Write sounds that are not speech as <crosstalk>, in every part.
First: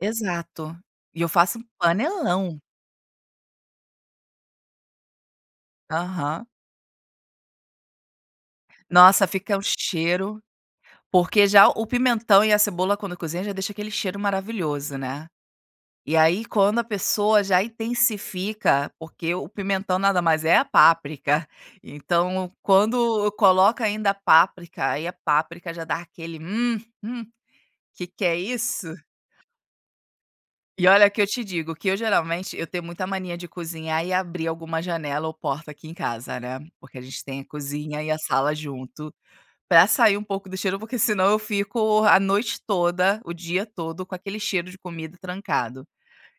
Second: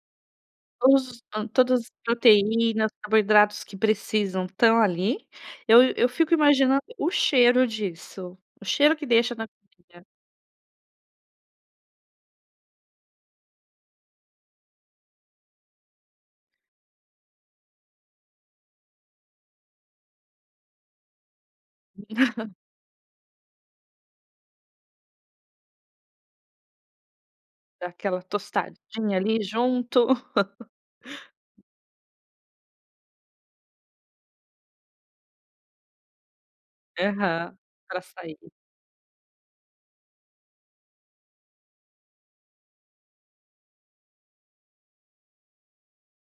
Exato. Todos E os eu faço um todas as panelão. proteínas, carboidratos que precisam estão ali, eu eu fico Aham. imaginando o cheiro disso, o cheiro que Nossa deixa na fica o comida. cheiro, porque já o pimentão e a cebola, quando cozinha já deixa aquele cheiro maravilhoso, né. E aí quando a pessoa já intensifica, porque o pimentão nada mais é a páprica, então <chuckles> quando coloca ainda a páprica, aí a páprica já dá aquele, hum hum, Dá que aquela que é isso! tostadinha ali junto. E olha que eu te <laughs> digo que eu geralmente, eu tenho muita mania de cozinhar e abrir alguma janela ou porta aqui em casa, né, porque a gente tem a Aham, para cozinha e a sair. sala junto, para sair um pouco do cheiro, porque senão eu fico a noite toda, o dia todo com aquele cheiro de comida trancado.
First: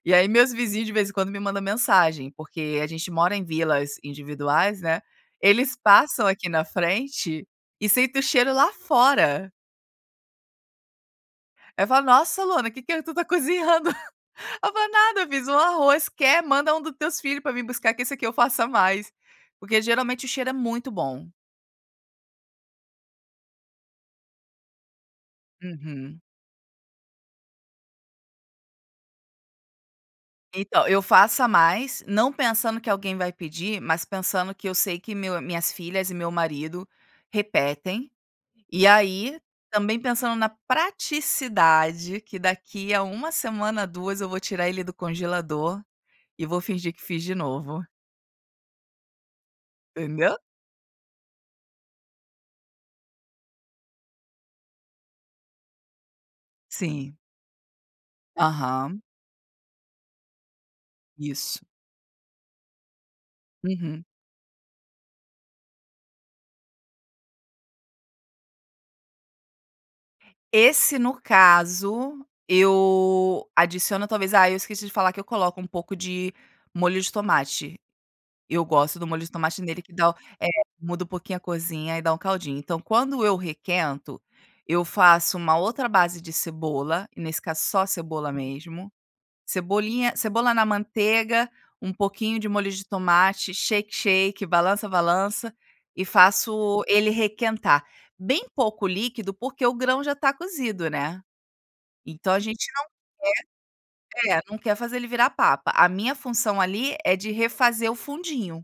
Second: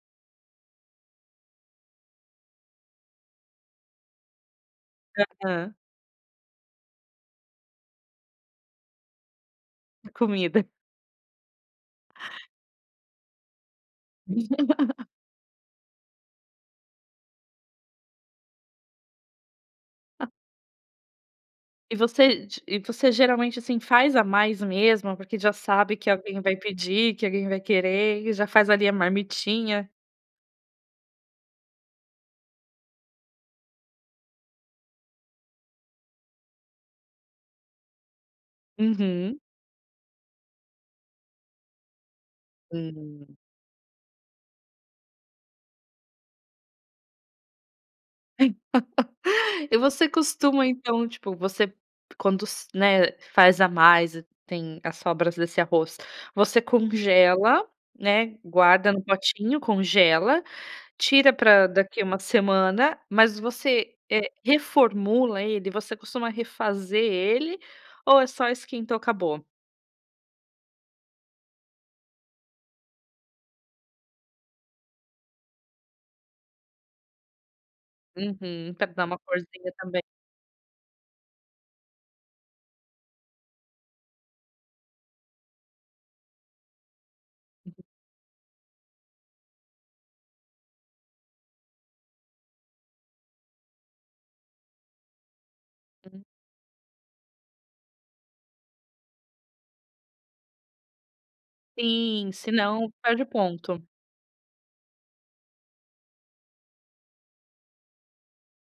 E aí, meus vizinhos de vez em quando, me mandam mensagem, porque a gente mora em vilas individuais, né, Aham. eles passam aqui na frente, e sentem o cheiro lá fora. É comida. Aí falam: "Nossa Luana, que que tu está cozinhando?" <chuckles> Ai eu falo: <laughs> "Nada, fiz um arroz, quer? Manda um do teus filho para vim buscar que esse aqui eu faço a mais". Porque, geralmente, o Ah. cheiro é muito bom. E você d e você geralmente, assim, faz a mais mesmo, porque já sabe que Uhum. alguém vai pedir, que alguém vai querer, e já faz ali a marmitinha? Então eu faço a mais, não pensando que alguém vai pedir, mas pensando que eu sei que meu minhas filhas e meu marido repetem, e Uhum. aí também pensando na praticidade que daqui a 1 Hum. semana ou 2 eu vou tirar ele do congelador, e vou fingir que fiz de novo. <laughs> E você Entendeu? costuma então, tipo, você quando s né, faz a mais, tem as sobras desse arroz, você Sim. congela, né, guarda Aham. no potinho, congela, tira Isso. pra daqui uma semana, mas você, Uhum. eh, reformula ele? Você costuma refazer ele, ou é só esquentou, acabou? Esse no caso eu adiciono talvez ah, eu esqueci de falar que eu coloco um pouco de molho de tomate, eu Uhum, para gosto dar do uma molho de tomate corzinha nele que também. dá o eh, muda um pouquinho a cozinha e dá um caldinho, então quando eu requento, eu faço uma outra base de cebola, e nesse caso só cebola mesmo, cebolinha cebola na manteiga, um pouquinho de molho de tomate, "shake, shake", balança, balança, e <unintelligible> faço ele requentar. Bem pouco líquido, porque o grão já está cozido, né. Sim, Então a se gente não não, perde o ponto. quer, eh, não quer fazer ele virar papa, a minha função ali é de refazer o fundinho.